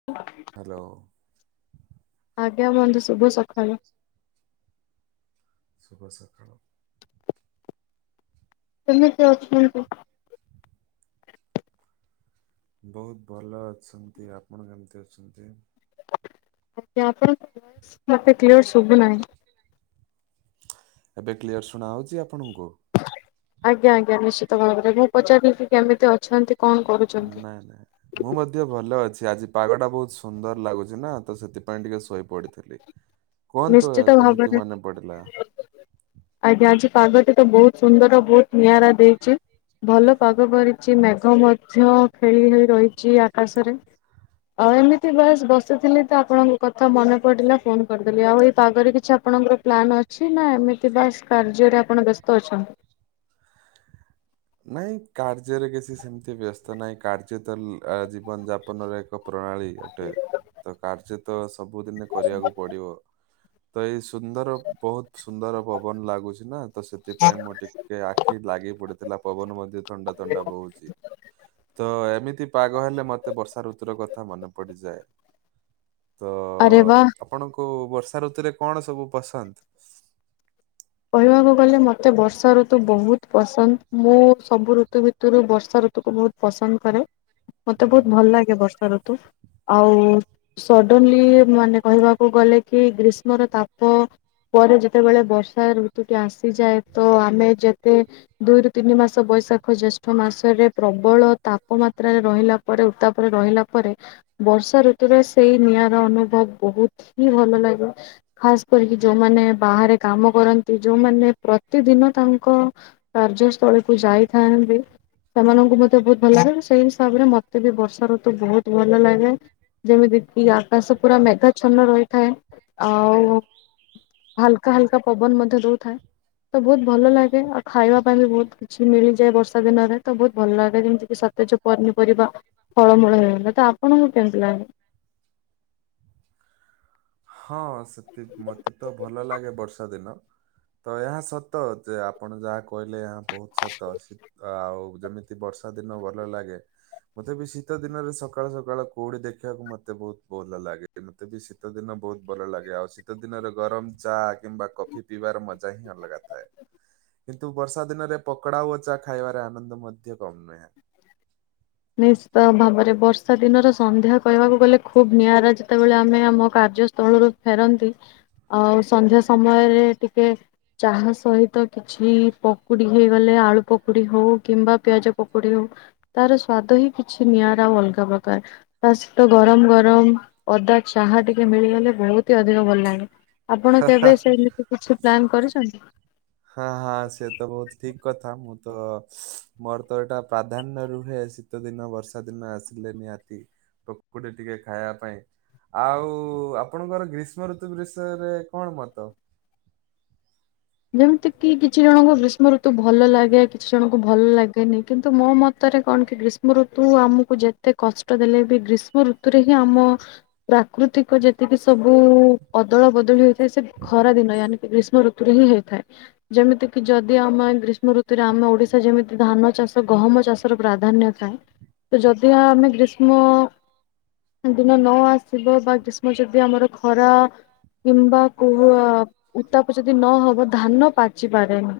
[inaudible] Hello. ଆଜ୍ଞା ବନ୍ଧୁ, ଶୁଭ ସକାଳେ। ଶୁଭ ସକାଳ। କେମିତି ଅଛନ୍ତି? ବହୁତ୍ ଭଲ ଅଛନ୍ତି, ଆପଣ କେମିତି ଅଛନ୍ତି? ଆଜ୍ଞା ଆପଣଙ୍କ ଭଏସ୍ ମତେ କ୍ଲିୟର୍ ଶୁଭୁନାହିଁ। ଏବେ କ୍ଲିୟର୍ ଶୁଣାଯାଉଛି ଆପଣଙ୍କୁ? ଆଜ୍ଞା-ଆଜ୍ଞା ନିଶ୍ଚିତ ଭାବରେ ମୁଁ ପଚାରିଲି କି କେମିତି ଅଛନ୍ତି। କଣ କରୁଛନ୍ତି? ନା ନା। ମୁଁ ମଧ୍ୟ ଭଲ ଅଛି ଆଜି ପାଗଟା ବହୁତ ସୁନ୍ଦର ଲାଗୁଛି ନା, ତ ସେଥିପାଇଁ ଟିକେ ଶୋଇ ପଡିଥିଲି। [inaudible] କୁହନ୍ତୁ ନିଶ୍ଚିତ କେମିତି ଭାବରେ ମନେ ପଡିଲା? ଆଜ୍ଞା ଆଜି ପାଗଟି ତ ବହୁତ୍ ସୁନ୍ଦର ବହୁତ ନିଆରା ଦେଇଛି ଭଲ ପାଗ କରିଛି ମେଘ ମଧ୍ୟ ଖେଳି ହୋଇ ରହିଛି ଆକାଶରେ ଆଉ ଏମିତି ଭଏସ୍ ବସିଥିଲି ତ ଆପଣଙ୍କ କଥା ମନେ ପଡିଲା ଫୋନ କରି ଆଉ ଏଇ ପାଗରେ କିଛି ଆପଣଙ୍କର ପ୍ଲାନ୍ ଅଛି ନା ଏମିତି ବା କାର୍ଯ୍ୟରେ ଆପଣ ବ୍ୟସ୍ତ ଅଛନ୍ତି? ନାଇଁ କାର୍ଯ୍ୟରେ କିଛି ସେମିତି ବ୍ୟସ୍ତ ନାହିଁ କାର୍ଯ୍ୟ ତ ଜୀବନ ଯାପନର ଏକ ପ୍ରଣାଳୀ ଗୋଟେ ତ କାର୍ଯ୍ୟ ତ ସବୁଦିନେ କରିବାକୁ ପଡିବ ତ ଏଇ ସୁନ୍ଦର ବହୁତ୍ ସୁନ୍ଦର ପବନ୍ ଲାଗୁଛି ନା ତ ସେଥିପାଇଁ ମୁଁ ଟିକେ ଏ ଆଖି ଲାଗି ପଡିଥିଲା ପବନ ମଧ୍ୟ ଥଣ୍ଡା ଥଣ୍ଡା ବହୁଛି ତ ଏମିତି ପାଗ ହେଲେ ମତେ ବର୍ଷା ଋତୁର କଥା ମନେ ପଡିଯାଏ ତ ଅରେ ବା। ଆପଣଙ୍କୁ ବର୍ଷା ଋତୁରେ କଣ ସବୁ ପସନ୍ଦ୍? କହିବାକୁ ଗଲେ ମୋତେ ବର୍ଷା ଋତୁ ବହୁତ୍ ପସନ୍ଦ୍ ମୁଁ ସବୁ ଋତୁ ଭିତରୁ ବର୍ଷା ଋତୁକୁ ବହୁତ ପସନ୍ଦ କରେ ମତେ ହୁଁ ବହୁତ୍ ଭଲ ଲାଗେ ହୁଁ। ବର୍ଷା ଋତୁ ଆଉ ସଡନଲି ମାନେ କହିବାକୁ ମୁଁଗଲେ କି ଗ୍ରୀଷ୍ମର ତାପ ପରେ ଯେତେବେଳେ ବର୍ଷା ରୁ ଆସିଯାଏ ତ ଆମେ ଯେତେ ଦୁଇରୁ ତିନି ମାସ ବୈଶାଖ, ଜ୍ୟେଷ୍ଠ ମାସରେ ପ୍ରବଳ ତାପମାତ୍ରାରେ ରହିଲା ପରେ ଉତ୍ତାପରେ ରହିଲା ପରେ ବର୍ଷା ଋତୁରେ ସେଇ ନିଆଁର ଅନୁଭବ ବହୁତ୍ ହି ଭଲ ଲାଗେ ଖାସ୍ କରିକି ଯୋଉମାନେ ବାହାରେ କାମ କରନ୍ତି ଯୋଉମାନେ ପ୍ରତିଦିନ ତାଙ୍କ କାର୍ଯ୍ୟସ୍ଥଳୀକୁୁ ଯାଇଥାନ୍ତି ସେମାନଙ୍କୁ ମତେ ବହୁତ୍ ଭଲ ଲାଗେ ସେଇ ହିସାବରେ ମତେ ବି ବର୍ଷା ଋତୁ ବହୁତ ଭଲ ଲାଗେ ଯେମିତି କିି ଆକାଶ ପୁରା ମେଘା ଛନ ରହିଥାଏ ଆଉ ହଲକା ହଲକା ପବନ ମଧ୍ୟ ରୁ ଥାଏ ତ ବହୁତ୍ ଭଲ ଲାଗେ ଆଉ ଖାଇବା ପାଇଁ ବି ବହୁତ୍ କିଛି ମିଳିଯାଏ ବର୍ଷା ଦିନରେ ତ ବହୁତ୍ ଭଲ ଲାଗେ ଯେମିତି କି ସତେଜ ପନିପରିବା ଫଳମୂଳ ହେଇଗଲା ତ ଆପଣଙ୍କୁ କେମିତି ଲାଗେ? ହଁ ସେତି ମତେ ତ ଭଲ ଲାଗେ ବର୍ଷା ଦିନ ତ ଏହା ସତ ଯେ ଆପଣ ଯାହା କହିଲେ ଏହା ବହୁତ୍ ସତ ଅଛି ଆଉ ଯେମିତି ବର୍ଷା ଦିନ ଭଲ ଲାଗେ ମତେ ବି ଶୀତ ଦିନରେ ସକାଳୁ ସକାଳୁ କୋଉଡିି ଦେଖିବାକୁ ମତେ ବହୁତ ଭଲ ଲାଗେ। ମୋତେ ବି ଶୀତ ଦିନ ବହୁତ୍ ଭଲ ଲାଗେ ଆଉ ଶୀତ ଦିନରେ ଗରମ ଚା କିମ୍ବା କଫି ପିଇବାର ମଜା ହିଁ ଅଲଗା ଥା କିନ୍ତୁ ବର୍ଷା ଦିନରେ ପକଡା ଓ ଚା ଖାଇବାରେ ଆନନ୍ଦ ମଧ୍ୟ କମ୍ ନୁହେଁ। ନିଶ୍ଚିତ ଭାବରେ ବର୍ଷା ଦିନର ସନ୍ଧ୍ୟା କହିବାକୁ ଗଲେ ଖୁବ ନିଆରା ସେତେବେଳେ ଆମେ ଆମ କାର୍ଯ୍ୟସ୍ଥଳରୁ ଫେରନ୍ତି, ଆଉ ସନ୍ଧ୍ୟା ସମୟରେ ଟିକେ ଚାହା ସହିତ କିଛି ପକୁଡ଼ି ହେଇଗଲେ ଆଳୁ ପକୁଡ଼ି ହଉ କିମ୍ବା ପିଆଜ ପକୁୋଡ଼ି ହଉ ତାର ସ୍ଵାଦ ହିଁ କିଛି ନିଆରା ଆଉ ଅଲଗା ପ୍ରକାର ତା ସହିତ ଗରମ୍ ଗରମ୍ ଅଦା ଚାହା ଟିକେ ମିଳିଗଲେ ବହୁତ୍ ଅଧିକ ଭଲଲାଗେ ଆପଣ କେବେ ସେମିତି କିଛି ପ୍ଲାନ୍ କରିଛନ୍ତି? ହାଁ ହାଁ ସେ ତ ବହୁତ୍ ଠିକ୍ କଥା ମୁଁ ତ ମୋର ତ ଏଇଟା ପ୍ରାଧାନ୍ୟ ରୁହେ ସି ଶୀତ ଦିନ ବର୍ଷା ଦିନ ଆସିଲେ ନିିହାତି ପକୁଡି ଟିକେ ଖାଇବା ପାଇଁ ଆଉ ଆପଣଙ୍କର ଗ୍ରୀଷ୍ମ ଋତୁ ବିଷୟରେ କଣ ମତ? ଯେମିତି କି କିଛି ଜଣଙ୍କୁ ଗ୍ରୀଷ୍ମ ଋତୁ ଭ ଭଲ ଲାଗେ କିଛି ଜଣଙ୍କୁ ଭଲ ଲାଗେନି କିନ୍ତୁ ମୋ ମତରେ କଣ କି ଗ୍ରୀଷ୍ମ ଋତୁ ଆମକୁ ଯେ ଯେତେ କଷ୍ଟ ଦେଲେ ବି ଗ୍ରୀଷ୍ମ ଋତୁରେ ହିଁ ଆମ ପ୍ରାକୃତିକ ଯେତିକି ସବୁ ଅଦଳ ବଦଳି ହେଥାଏ ସେ ଖରା ଦିନ ଆନିକି ଗ୍ରୀଷ୍ମ ଋତୁ ହିଁ ହେଇଥାଏ। ଯେମିତି କିି ଯଦି ଆମେ ଗ୍ରୀଷ୍ମ ଋତୁରେ ଆମ ଓଡିଶା ଯେମିତି ଧାନ ଚାଷ, ଗହମ ଚାଷ ପ୍ରାଧାନ୍ୟ ଥାଏ ତ ଯଦି ଆମେ ଗ୍ରୀଷ୍ମ ଦିନ ନ ଆସିବ ବା ଗ୍ରୀଷ୍ମ ଯଦି ଆମର ଖରା କିମ୍ବା କୋ ଉତାପ ଯଦି ନହବ ଧାନ ପାଚି ପାରେନି।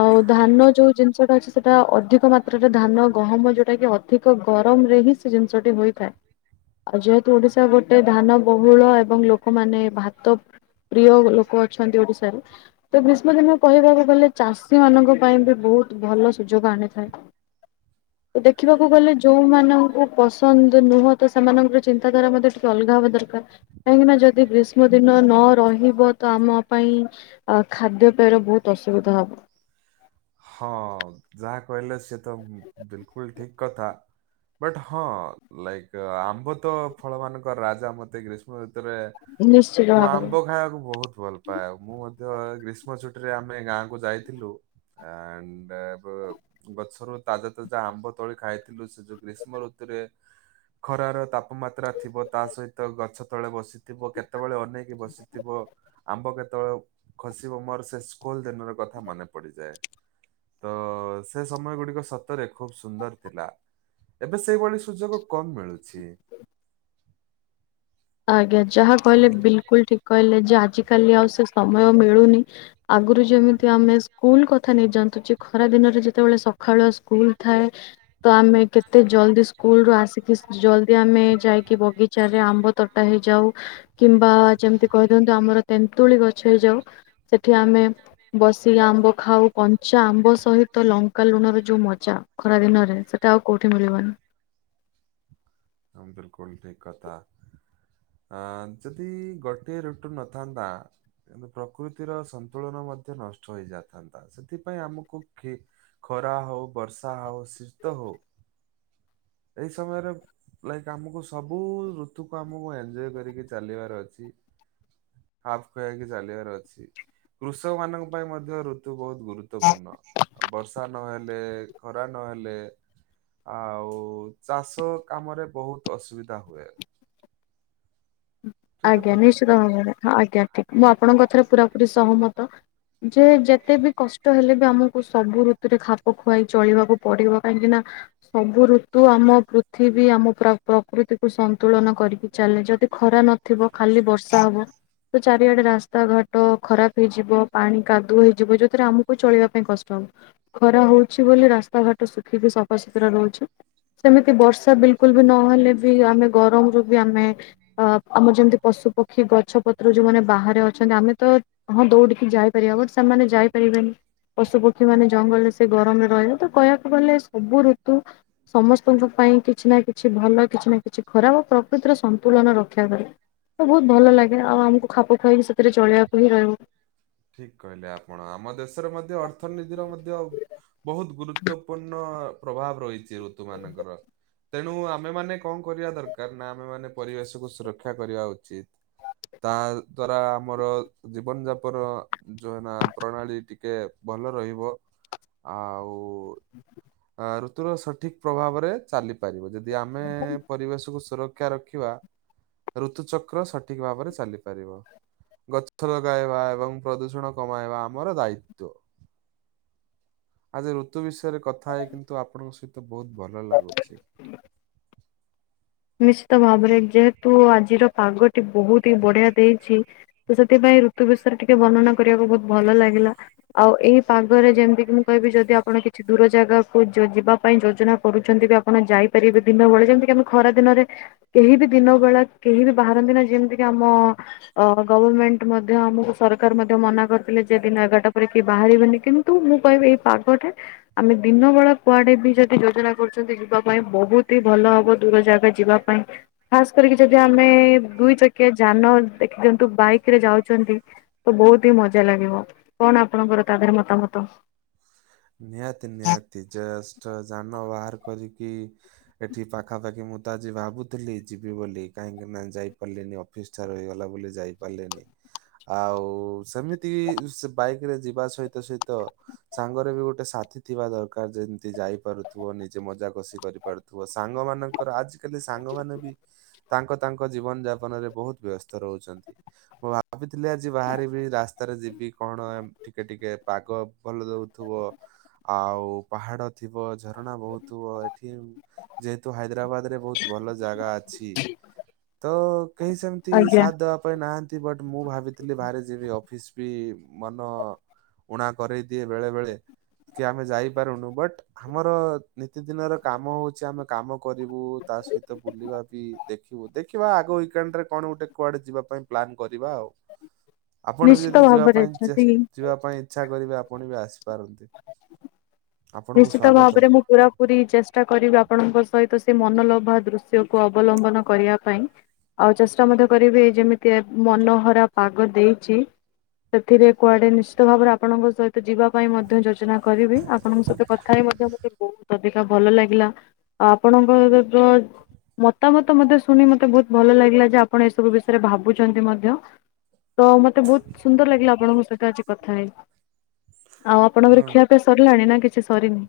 ଆଉ ଧାନ ଯୋଉ ଜିନିଷଟା ଅଛି ସେଟା ଅଧିକ ମାତ୍ରାରେ ଧାନ ଗହମ ଯୋଉଟା କି ଅଧିକ ଗରମ ରେ ହିଁ ସେ ଜିନିଷଟି ହୋଇଥାଏ। ଆଉ ଯେହେତୁ ଓଡିଶା ଗୋ ଗୋଟେ ଧାନ ବହୁଳ ଏବଂ ଲୋକମାନେ ଭାତ ପ୍ରିୟ ଲୋକ ଅଛନ୍ତି ଓଡିଶାରେ ତ ଗ୍ରୀଷ୍ମ ଦିନ କହିବାକୁ ଗଲେ ଚାଷୀ ମାନଙ୍କ ପାଇଁ ବି ବହୁତ ଭଲ ସୁଯୋଗ ଆଣିଥାଏ। ଦେ ଦେଖିବାକୁ ଗଲେ ଯେଉଁମାନଙ୍କୁ ପସନ୍ଦ ନୁହଁ ତ ସେମାନଙ୍କର ଚିନ୍ତାଧାରା ମଧ୍ୟ ଟି ଅଲଗା ହବା ଦରକାର କାହିଁକିନା ଯଦି ଗ୍ରୀଷ୍ମ ଦିନ ନ ରହିବ ତ ଆମ ପାଇଁ ଆ ଖାଦ୍ୟପେୟ ର ବହୁତ ଅସୁବିଧା ହବ। ହଁ ଯାହା କହିଲେ ସେ ତ ବିଲକୁଲ ଠିକ କଥା, ବଟ୍ ହଁ ଲାଇକ୍ ଆମ୍ବ ତ ଫଳ ମାନଙ୍କର ରାଜା ମତେ ଗ୍ରୀଷ୍ମ ଭିତରେ ନିଶ୍ଚିତ ମୁଁ ଭାବରେ। ଆମ୍ବ ଖାଇବାକୁ ବହୁତ ଭଲ ପାଏ, ମୁଁ ମଧ୍ୟ ଗ୍ରୀଷ୍ମ ଛୁଟିରେ ଆମେ ଗାଁକୁୁ ଯାଇଥିଲୁ ଆଣ୍ଡ ବୋ ଗଛରୁ ତାଜା ତାଜା ଆମ୍ବ ତୋଳି ଖାଇଥିଲୁ ସେ ଯୋଉ ଗ୍ରୀଷ୍ମ ଋତୁରେ ଖରାର ତାପମାତ୍ରା ଥିବ ତା ସହିତ ଗଛ ତଳେ ବସିଥିବ କେତେବେଳେ ଅନେଇକି ବସି ଥିବ ଆମ୍ବ କେତେବେଳେ ଖସିବ ମୋର ସେ ସ୍କୁଲ ଦିନର କଥା ମନେ ପଡିଯାଏ। ତ ସେ ସମୟ ଗୁଡିକ ସତରେ ଖୁବ୍ ସୁନ୍ଦର ଥିଲା। ଏବେ ସେଇଭଳି ସୁଯୋଗ କମ୍ ମିଳୁଛି। ଆଜ୍ଞା। ଯାହା ତ କହିଲେ ବିଲକୁଲ୍ ଠିକ୍ କହିଲେ ଯେ ଆଜି କାଲି ଆଉ ସେ ସମୟ ମିଳୁନି ଆଗରୁ ଯେମିତି ଆମେ ସ୍କୁଲ କ କଥା ନେଇ ଜାନ୍ତୁ ଯେ ଖରା ଦିନରେ ଯେତେବେଳେ ସକାଳୁ ସ୍କୁଲ ଥାଏ ତ ଆମେ କେତେ ଜଲଦି ସ୍କୁଲ ରୁ ଆସିକି ଜଲଦି ଆମେ ଯାଇକି ବଗିଚାରେ ଆମ୍ବ ତଟା ହେଇଯାଉ କିମ୍ବା ଯେମିତି କହିଦିଅନ୍ତୁ ଆମର ତେନ୍ତୁଳି ଗଛରେ ଯାଉ। ସେଠି ଆମେ ବସିକି ଆମ୍ବ ଖାଉ କଞ୍ଚା ଆମ୍ବ ସହିତ ତ ଲଙ୍କା ଲୁଣ ର ଯୋଉ ମଜା ଖରା ଦିନରେ ସେଇଟା ଆଉ କୋଉଠି ମିଳିବନି। ହଁ ବିଲକୁଲ ଠିକ କଥା। ଅ ଯଦି ଗୋଟଏ ରୁଟୁ ନଥାନ୍ତା କିନ୍ତୁ ପ୍ରକୃତିର ସନ୍ତୁଳନ ମଧ୍ୟ ନଷ୍ଟ ହେଇଯାଇଥାନ୍ତା। ସେଥିପାଇଁ ଆମକୁ କେ ଖରା ହଉ ବର୍ଷା ହଉ ଶୀତ ହଉ ଏଇ ସମୟରେ ଲାଇକ୍ ଆମକୁ ସବୁ ଋତୁକୁ ଆମକୁ ଏଞ୍ଜୟ୍ କରିକି ଚାଲିବାର ଅଛି। ଖାପ ଖୁଆଇକି ଚାଲିବାର ଅଛି। କୃଷକ ମାନଙ୍କ ପାଇଁ ମଧ୍ୟ ଋତୁ ବହୁତ ଗୁରୁତ୍ୱପୂର୍ଣ୍ଣ। ଅ ବର୍ଷା ନହେଲେ ଖରା ନହେଲେ ଆଉ ଚାଷ କାମରେ ବହୁତ ଅସୁବିଧା ହୁଏ। ଠିକ ଆଜ୍ଞା କଥା କି ନିଶ୍ଚିତ ନାଇଁ? ଭାବରେ। ଆଜ୍ଞା ଠିକ। ମୁଁ ଆପଣଙ୍କ କଥାରେ ପୁରାପୁରୀ ସହମତ। ଯେ ଯେତେ ବି କଷ୍ଟ ହେଲେ ବି ଆମକୁ ସବୁ ଋତୁରେ ଖାପ୍ ଖ ଖୁଆଇ ଚଳିବାକୁ ପଡିବ କାହିଁକି ନା ସବୁ ଋତୁ ଆମ ପୃଥିବୀ ଆମ ପ୍ରକୃତିକୁୁ ସନ୍ତୁଳନ କରିକି ଚାଲେ। ଯଦି ଖରା ନଥିବ ଖାଲି ବର୍ଷା ହବ ତ ଚାରିଆଡେ ରାସ୍ତା ଘାଟ ଖରାପ ହେଇଯିବ, ପାଣି କାଦୁଅ ହେଇଯିବ ଯଉଥିରେ ଆମକୁ ଚଳିବା ପାଇଁ କଷ୍ଟ ହବ। ଖରା ହଉଚି ବୋଲି ରାସ୍ତାଘାଟ ଶୁଖିକି ସଫାସୁତୁରା ରହୁଚି। ସେମିତି ବର୍ଷା ବିଲକୁଲ ବି ନହେଲେ ବି ଆମେ ଗରମରୁ ବି ଆମେ ଅ ଆମର ଯେମିତି ପଶୁ ପକ୍ଷୀ ଗଛ ପତ୍ର ଯୋଉମାନେ ବାହାରେ ଅଛନ୍ତି ଆମେ ତ ହଁ ଦୌଡିକି ଯାଇପାରିବା ବଟ ସେମାନେ ତ ଯାଇପାରିବେନି। ପଶୁ ପକ୍ଷୀ ମାନେ ଜଙ୍ଗଲରେ ସେ ଗରମରେ ରହିଲେ ତ କହିବାକୁ ଗଲେ ସବୁ ଋତୁ ସମସ୍ତଙ୍କ ପାଇଁ କିଛି ନା କିଛି ଭଲ କିଛି ନା କିଛି ଖରାପ ଓ ପ୍ରକୃତିର ସନ୍ତୁଳନ ରଖ୍ ଖୀବା ପାଈଁ ତ ବହୁତ୍ ଭଲ ଲାଗେ ଆଉ ଆମକୁ ଖାପ ଖୁଆଇ ସେଥିରେ ଚଳିବାକୁ ହିଁ ରହିବ। ଠିକ କହିଲେ ଆପଣ ଆମ ଦେଶରେ ମଧ୍ୟ ଅର୍ଥନୀତିର ମଧ୍ୟ ବହୁତ ଗୁରୁତ୍ୱପୂର୍ଣ୍ଣ ପ୍ରଭାବ ରହିଚି ଋତୁ ମାନଙ୍କର। ତେଣୁ ଆମେ ମାନେ କଣ କରିବା ଦରକାର ନା ଆମେ ମାନେ ପରିବେଶକୁ ସୁରକ୍ଷା କରିବା ଉଚିତ୍‌। ତା ଦ୍ଵାରା ଆମର ଜୀବନ ଯାପନ ଯୋନା ପ୍ରଣାଳୀ ଟିକେ ଭଲ ରହିବ ଆଉ ଉ ଆ ଋତୁର ସଠିକ ପ୍ରଭାବରେ ଚାଲି ପାରିବ ଯଦି ଦି ଆମେ ପରିବେଶକୁ ସୁରକ୍ଷା ରଖିବା ଋତୁଚକ୍ର ସଠିକ ଭାବରେ ଚାଲିପାରିବ। ଗଛ ଲଗାଇବା ଏବଂ ପ୍ରଦୂଷଣ କମାଇବା ଆମର ଦାୟିତ୍ଵ। ଆଜି ଋ ତୁ ବିଷୟରେ କଥା ହେଇ କିନ୍ତୁ ଆପଣଙ୍କ ସହିତ ବହୁତ ଭଲ ଲାଗୁଚି। ନିଶ୍ଚିତ ଭାବରେ, ଯେହେତୁ ଆଜିର ପାଗଟି ବହୁତ ହି ବଢିଆ ଦେଇଚି ତ ସେଥିପାଇଁ ଋତୁ ବିଷୟରେ ଟିକେ ବର୍ଣ୍ଣନା କରିବାକୁ ବହୁତ ଭଲ ଲାଗିଲା। ଆଉ ଏଇ ପାଗରେ ଯେମିତି କିି ମୁଁ କହିବି ଯଦି ଆପଣ କିଛି ଦୂର ଜାଗାକୁ ଯ ଯିବା ପାଇଁ ଯୋଜନା କରୁଚନ୍ତି ବି ଆପଣ ଯାଇପାରିବେ ଦିନ ବେଳେ ଯେମିତିକ ଆମେ ଖରା ଦିନରେ କେହି ବି ଦିନ ବେଳା କେହି ବି ବାହାରନ୍ତି ନା ଯେମିତି କି ଆମ ଅ ଗଭରମେଣ୍ଟ ମଧ୍ୟ ଆମକୁ ସରକାର ମଧ୍ୟ ମନା କରିଥିଲେ ଯେ ଦିନ ଏଗାରଟା ପରେ କିଏ ବାହାରିବେନି କିମୁ ନ୍ତୂ ମୁଁ କହିବି ଏଇ ପାଗଟା ଆମେ ଦିନ ବେଳା କୁଆଡେ ବି ଯଦି ଯୋଜନା କରୁଚନ୍ତି ଯିବା ପାଇଁ ବହୁତ ହି ଭଲ ହବ। ଦୂର ଜାଗା ଯିବା ପାଇଁ ଖାସ୍‌ କରିକି ଯଦି ଆମେ ଦୁଇ ଚକ କିଏ ଯାନ ଦେଖି ଦିଅନ୍ତୁ ବାଇକ ରେ ଯାଉଛନ୍ତି ତ ବହୁତ୍ ଟିକିଏ ମଜା ଲାଗିବ। କଣ ଆପଣଙ୍କର ତା ଦେହରେ ମତାମତ? ନିହାତି ନିହାତି ଜେଷ୍ଠ ଯାନ ବାହାର କରିକି ଏଠି ପାଖାପାଖି ମୁଁ ତ ଆଜି ଭାବୁଥିଲି ଯିବି ବୋଲି କାହିଁକି ନାା ଯାଇପାରିଲିନି ଫିଷ୍ଟାର ହୋଇଇଗଲା ବୋଲି ଯାଇ ପାରିଲିନି। ଆଉ ସେମିତି ସେ ବାଇକ ରେ ଯିବା ସହିତ ସହିତ ସାଙ୍ଗରେ ବି ଗୋଟେ ସାଥି ଥିବା ଦରକାର ଯେମିତି ଯାଇ ପାରୁଥିବ। ନିଜେ ମଜାକସିି କରିପାରୁ ଥିବା ସାଙ୍ଗ ମାନଙ୍କର ଆଜିକାଲି ସାଙ୍ଗ ମାନେ ବି ତାଙ୍କ ତାଙ୍କ ଜୀବନ ଯାପନ ରେ ବହୁତ ବ୍ୟସ୍ତ ରହୁଛନ୍ତି। ମୁଁ ଭାବିଥିଲି ଆଜି ବାହାରିବି ରାସ୍ତାରେ ଯିବି କଣ ଟିକେ ଟିକେ ପାଗ ଭଲ ଦଉଥିବ ଆଉ ପାହାଡ ଥିବ ଝରଣା ବହୁଥିବ ଏଠି ଯେହେତୁ ହାଇଦ୍ରାବାଦ ରେ ବହୁତ ଭଲ ଜାଗା ଅଛି, ତ କେହି ସେମିତି ଆଜ୍ଞା ସାଥ ଦେବା ପାଇଁ ନାହାନ୍ତି ବଟ୍ ମୁଁ ଭାବିଥିଲି ବାହ ଯିବି ଅଫିସ ବି ମନ ଉଣା କରେଇ ଦିଏ ବେଳେ ବେଳେ କି ଆମେ ଯାଇପାରୁନୁ ବଟ ଆମର ନିତିଦିନ ର କାମ ହଉଛି ଆମେ କାମ କରିବୁ ତା ସହିତ ବୁଲିବା ବି ଦେଖିବୁ ଦେଖିବା ଆଗୱ୍ୱିକ୍ ଏଣ୍ଡରେ କଣ ଗୋଟେ କୁଆଡେ ଯିବା ପାଇଁ ପ୍ଲାନ୍ କରିବା ଆଉ। ଆପଣ ବି ନିଶ୍ଚିତ ଯଦି ଭ। ଯିବା ବରେ ପାଇଁ ଚେଷ୍ ଯଦି ଯିବା ପାଇଁ ଇଚ୍ଛା କରିବେ ଆପଣ ବି ଆସିପାରନ୍ତି। ଆପଣଙ୍କୁ ନିଶ୍ଚିତ ସ୍ଵାଗତ। ଭାବରେ ମୁଁ ପୁରା ପୁରୀ ଚେଷ୍ଟା କରିବି ଆପଣଙ୍କ ସହିତ ସେ ମନଲୋଭା ଦୃଶ୍ୟକୁ ଅବଲମ୍ବନ କରିବା ପାଇଁ। ଆଉ ଚେଷ୍ଟା ମଧ୍ୟ କରିବି ଯେମିତି ମନହରା ପାଗ ଦେଇଛି ସେଥିରେ କୁଆଡେ ନିଶ୍ଚିତ ଭାବରେ ଆପଣଙ୍କ ସହିତ ଯିବା ପାଇଁ ମଧ୍ୟ ଯୋଜନା କରିବି। ଆପଣଙ୍କ ସ କଥା ହେଇ ମଧ୍ୟ ମତେ ବହୁତ୍ [inaudible] ଶୁଣି ମତେ ବହୁତ ଭଲ ଲାଗିଲା ଯେ ଆପଣ ଏ ସବୁ ବିଷୟରେ ଭାବୁଛନ୍ତି ମଧ୍ୟ। ତୋ ମତେ ବହୁତ ସୁନ୍ଦର ଲାଗିଲା ଆପଣଙ୍କ ସହିତ ଆଜି କଥା ହେଇ। ଆଉ ହଁ ଆପଣଙ୍କର ଖିଆପିଆ ସରିଲାଣି ନା କିଛି ସରିନି?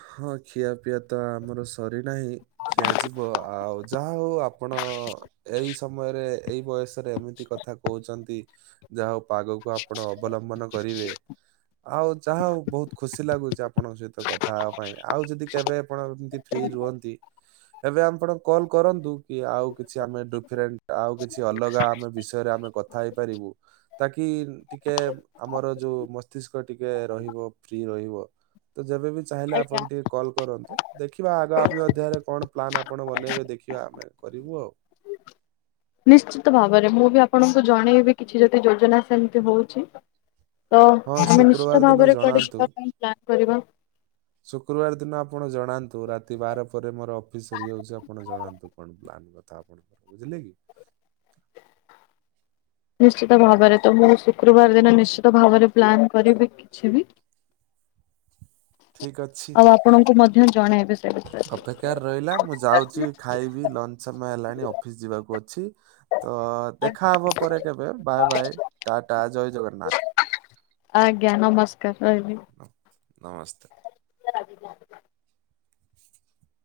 ହଁ ଖିଆ ପିଇଆ ତ ଆମର ସରିନାହିଁ। ଖିଆଯିବ ଆଉ ଯାହା ହଉ ଆପଣ ଏଇ ସମୟରେ ଏଇ ବୟସ ଏମିତି କଥା କହୁଛନ୍ତି ଯାହା ହଉ ପାଗକୁ ଆପଣ ଅବଲମ୍ବନ କରିବେ ଆଉ ଯାହା ହଉ ବହୁତ ଖୁସି ଲାଗୁଛି ଆପଣଙ୍କ ସହିତ କଥା ତା ପାଇଁ ଆଉ ଯଦି କେବେ ଆପଣ ଏମତି ଫ୍ରି ରୁହନ୍ତି ଏବେ ଆପଣ କଲ୍ କରନ୍ତୁ କି ଆଉ କିଛି ଆମେ ଡିଫରେଣ୍ଟ ଆଉ କିଛି ଅଲଗା ଆମେ ବିଷୟରେ ଆମେ କଥା ହେଇପାରିବୁ। ତାକି ଟିକେ ଆମର ଯୋଉ ମସ୍ତିଷ୍କ ଟିକେ ରହିବ ଫ୍ରି ରହିବ। ତ ଯେବେ ବିି ଚାହିଁଲେ ଆଜ୍ଞା। ଆପଣ ଟିକେ କଲ୍ କରନ୍ତୁ। ଦେଖିବା ଆଗାମୀ ଅଧ୍ୟାୟରେ କଣ ପ୍ଲାନ୍ ଆପଣ ବନେଇବେ ଦେଖିବା ଆମେ କରିବୁ ଆଉ। ନିଶ୍ଚିତ ଭାବରେ ମୁଁ ବି ଆପଣଙ୍କୁ ଜଣେଇବି କିଛି ଯଦି ଯୋଜନା ସେମିତି ହଉଛି। ତ ହଁ ଆମେ ନିଶ୍ଚିତ ଶୁକ୍ରବାର ଦିନ ଭାବରେ କୁଆଡେ ଜଣାନ୍ତୁ ଯିବା ପାଇଁ ପ୍ଲାନ୍ କରିବା। ଶୁକ୍ରବାର ଦିନ ଆପଣ ଜଣାନ୍ତୁ ରାତି ବାର ପରେ ମୋର ଅଫିସ ସରିଯାଉଛି ଆପଣ ଜଣାନ୍ତୁ କଣ ପ୍ଲାନ। କଥା ଆପଣଙ୍କର ବୁଝିଲେ କି? ନିଶ୍ଚିତ ଭାବରେ ତ ମୁଁ ଶୁକ୍ରବାର ଦିନ ନିଶ୍ଚିତ ଭାବରେ ପ୍ଲାନ୍ କରିବି କିଛି ବି। ଠିକ୍ ଅଛି ଆଉ ଆପଣଙ୍କୁ ମଧ୍ୟ ଜଣେଇବେ ସେ ବିଷୟରେ ଅପେକ୍ଷାରେ ରହିଲା ମୁଁ ଯାଉଛି ଖାଇବି ଲଞ୍ଚ ସମୟ ହେଲାଣି ଅଫିସ୍ ଯିବାକୁ ଅଛି ତ ଦେଖାହବ ପରେ କେବେ ବାଏ ବାଇ ଟା ଟା ଜୟ ଜଗନ୍ନାଥ। ଆଜ୍ଞା ନମସ୍କାର ରହିବି। ନମସ୍ତେ। [inaudible] [inaudible]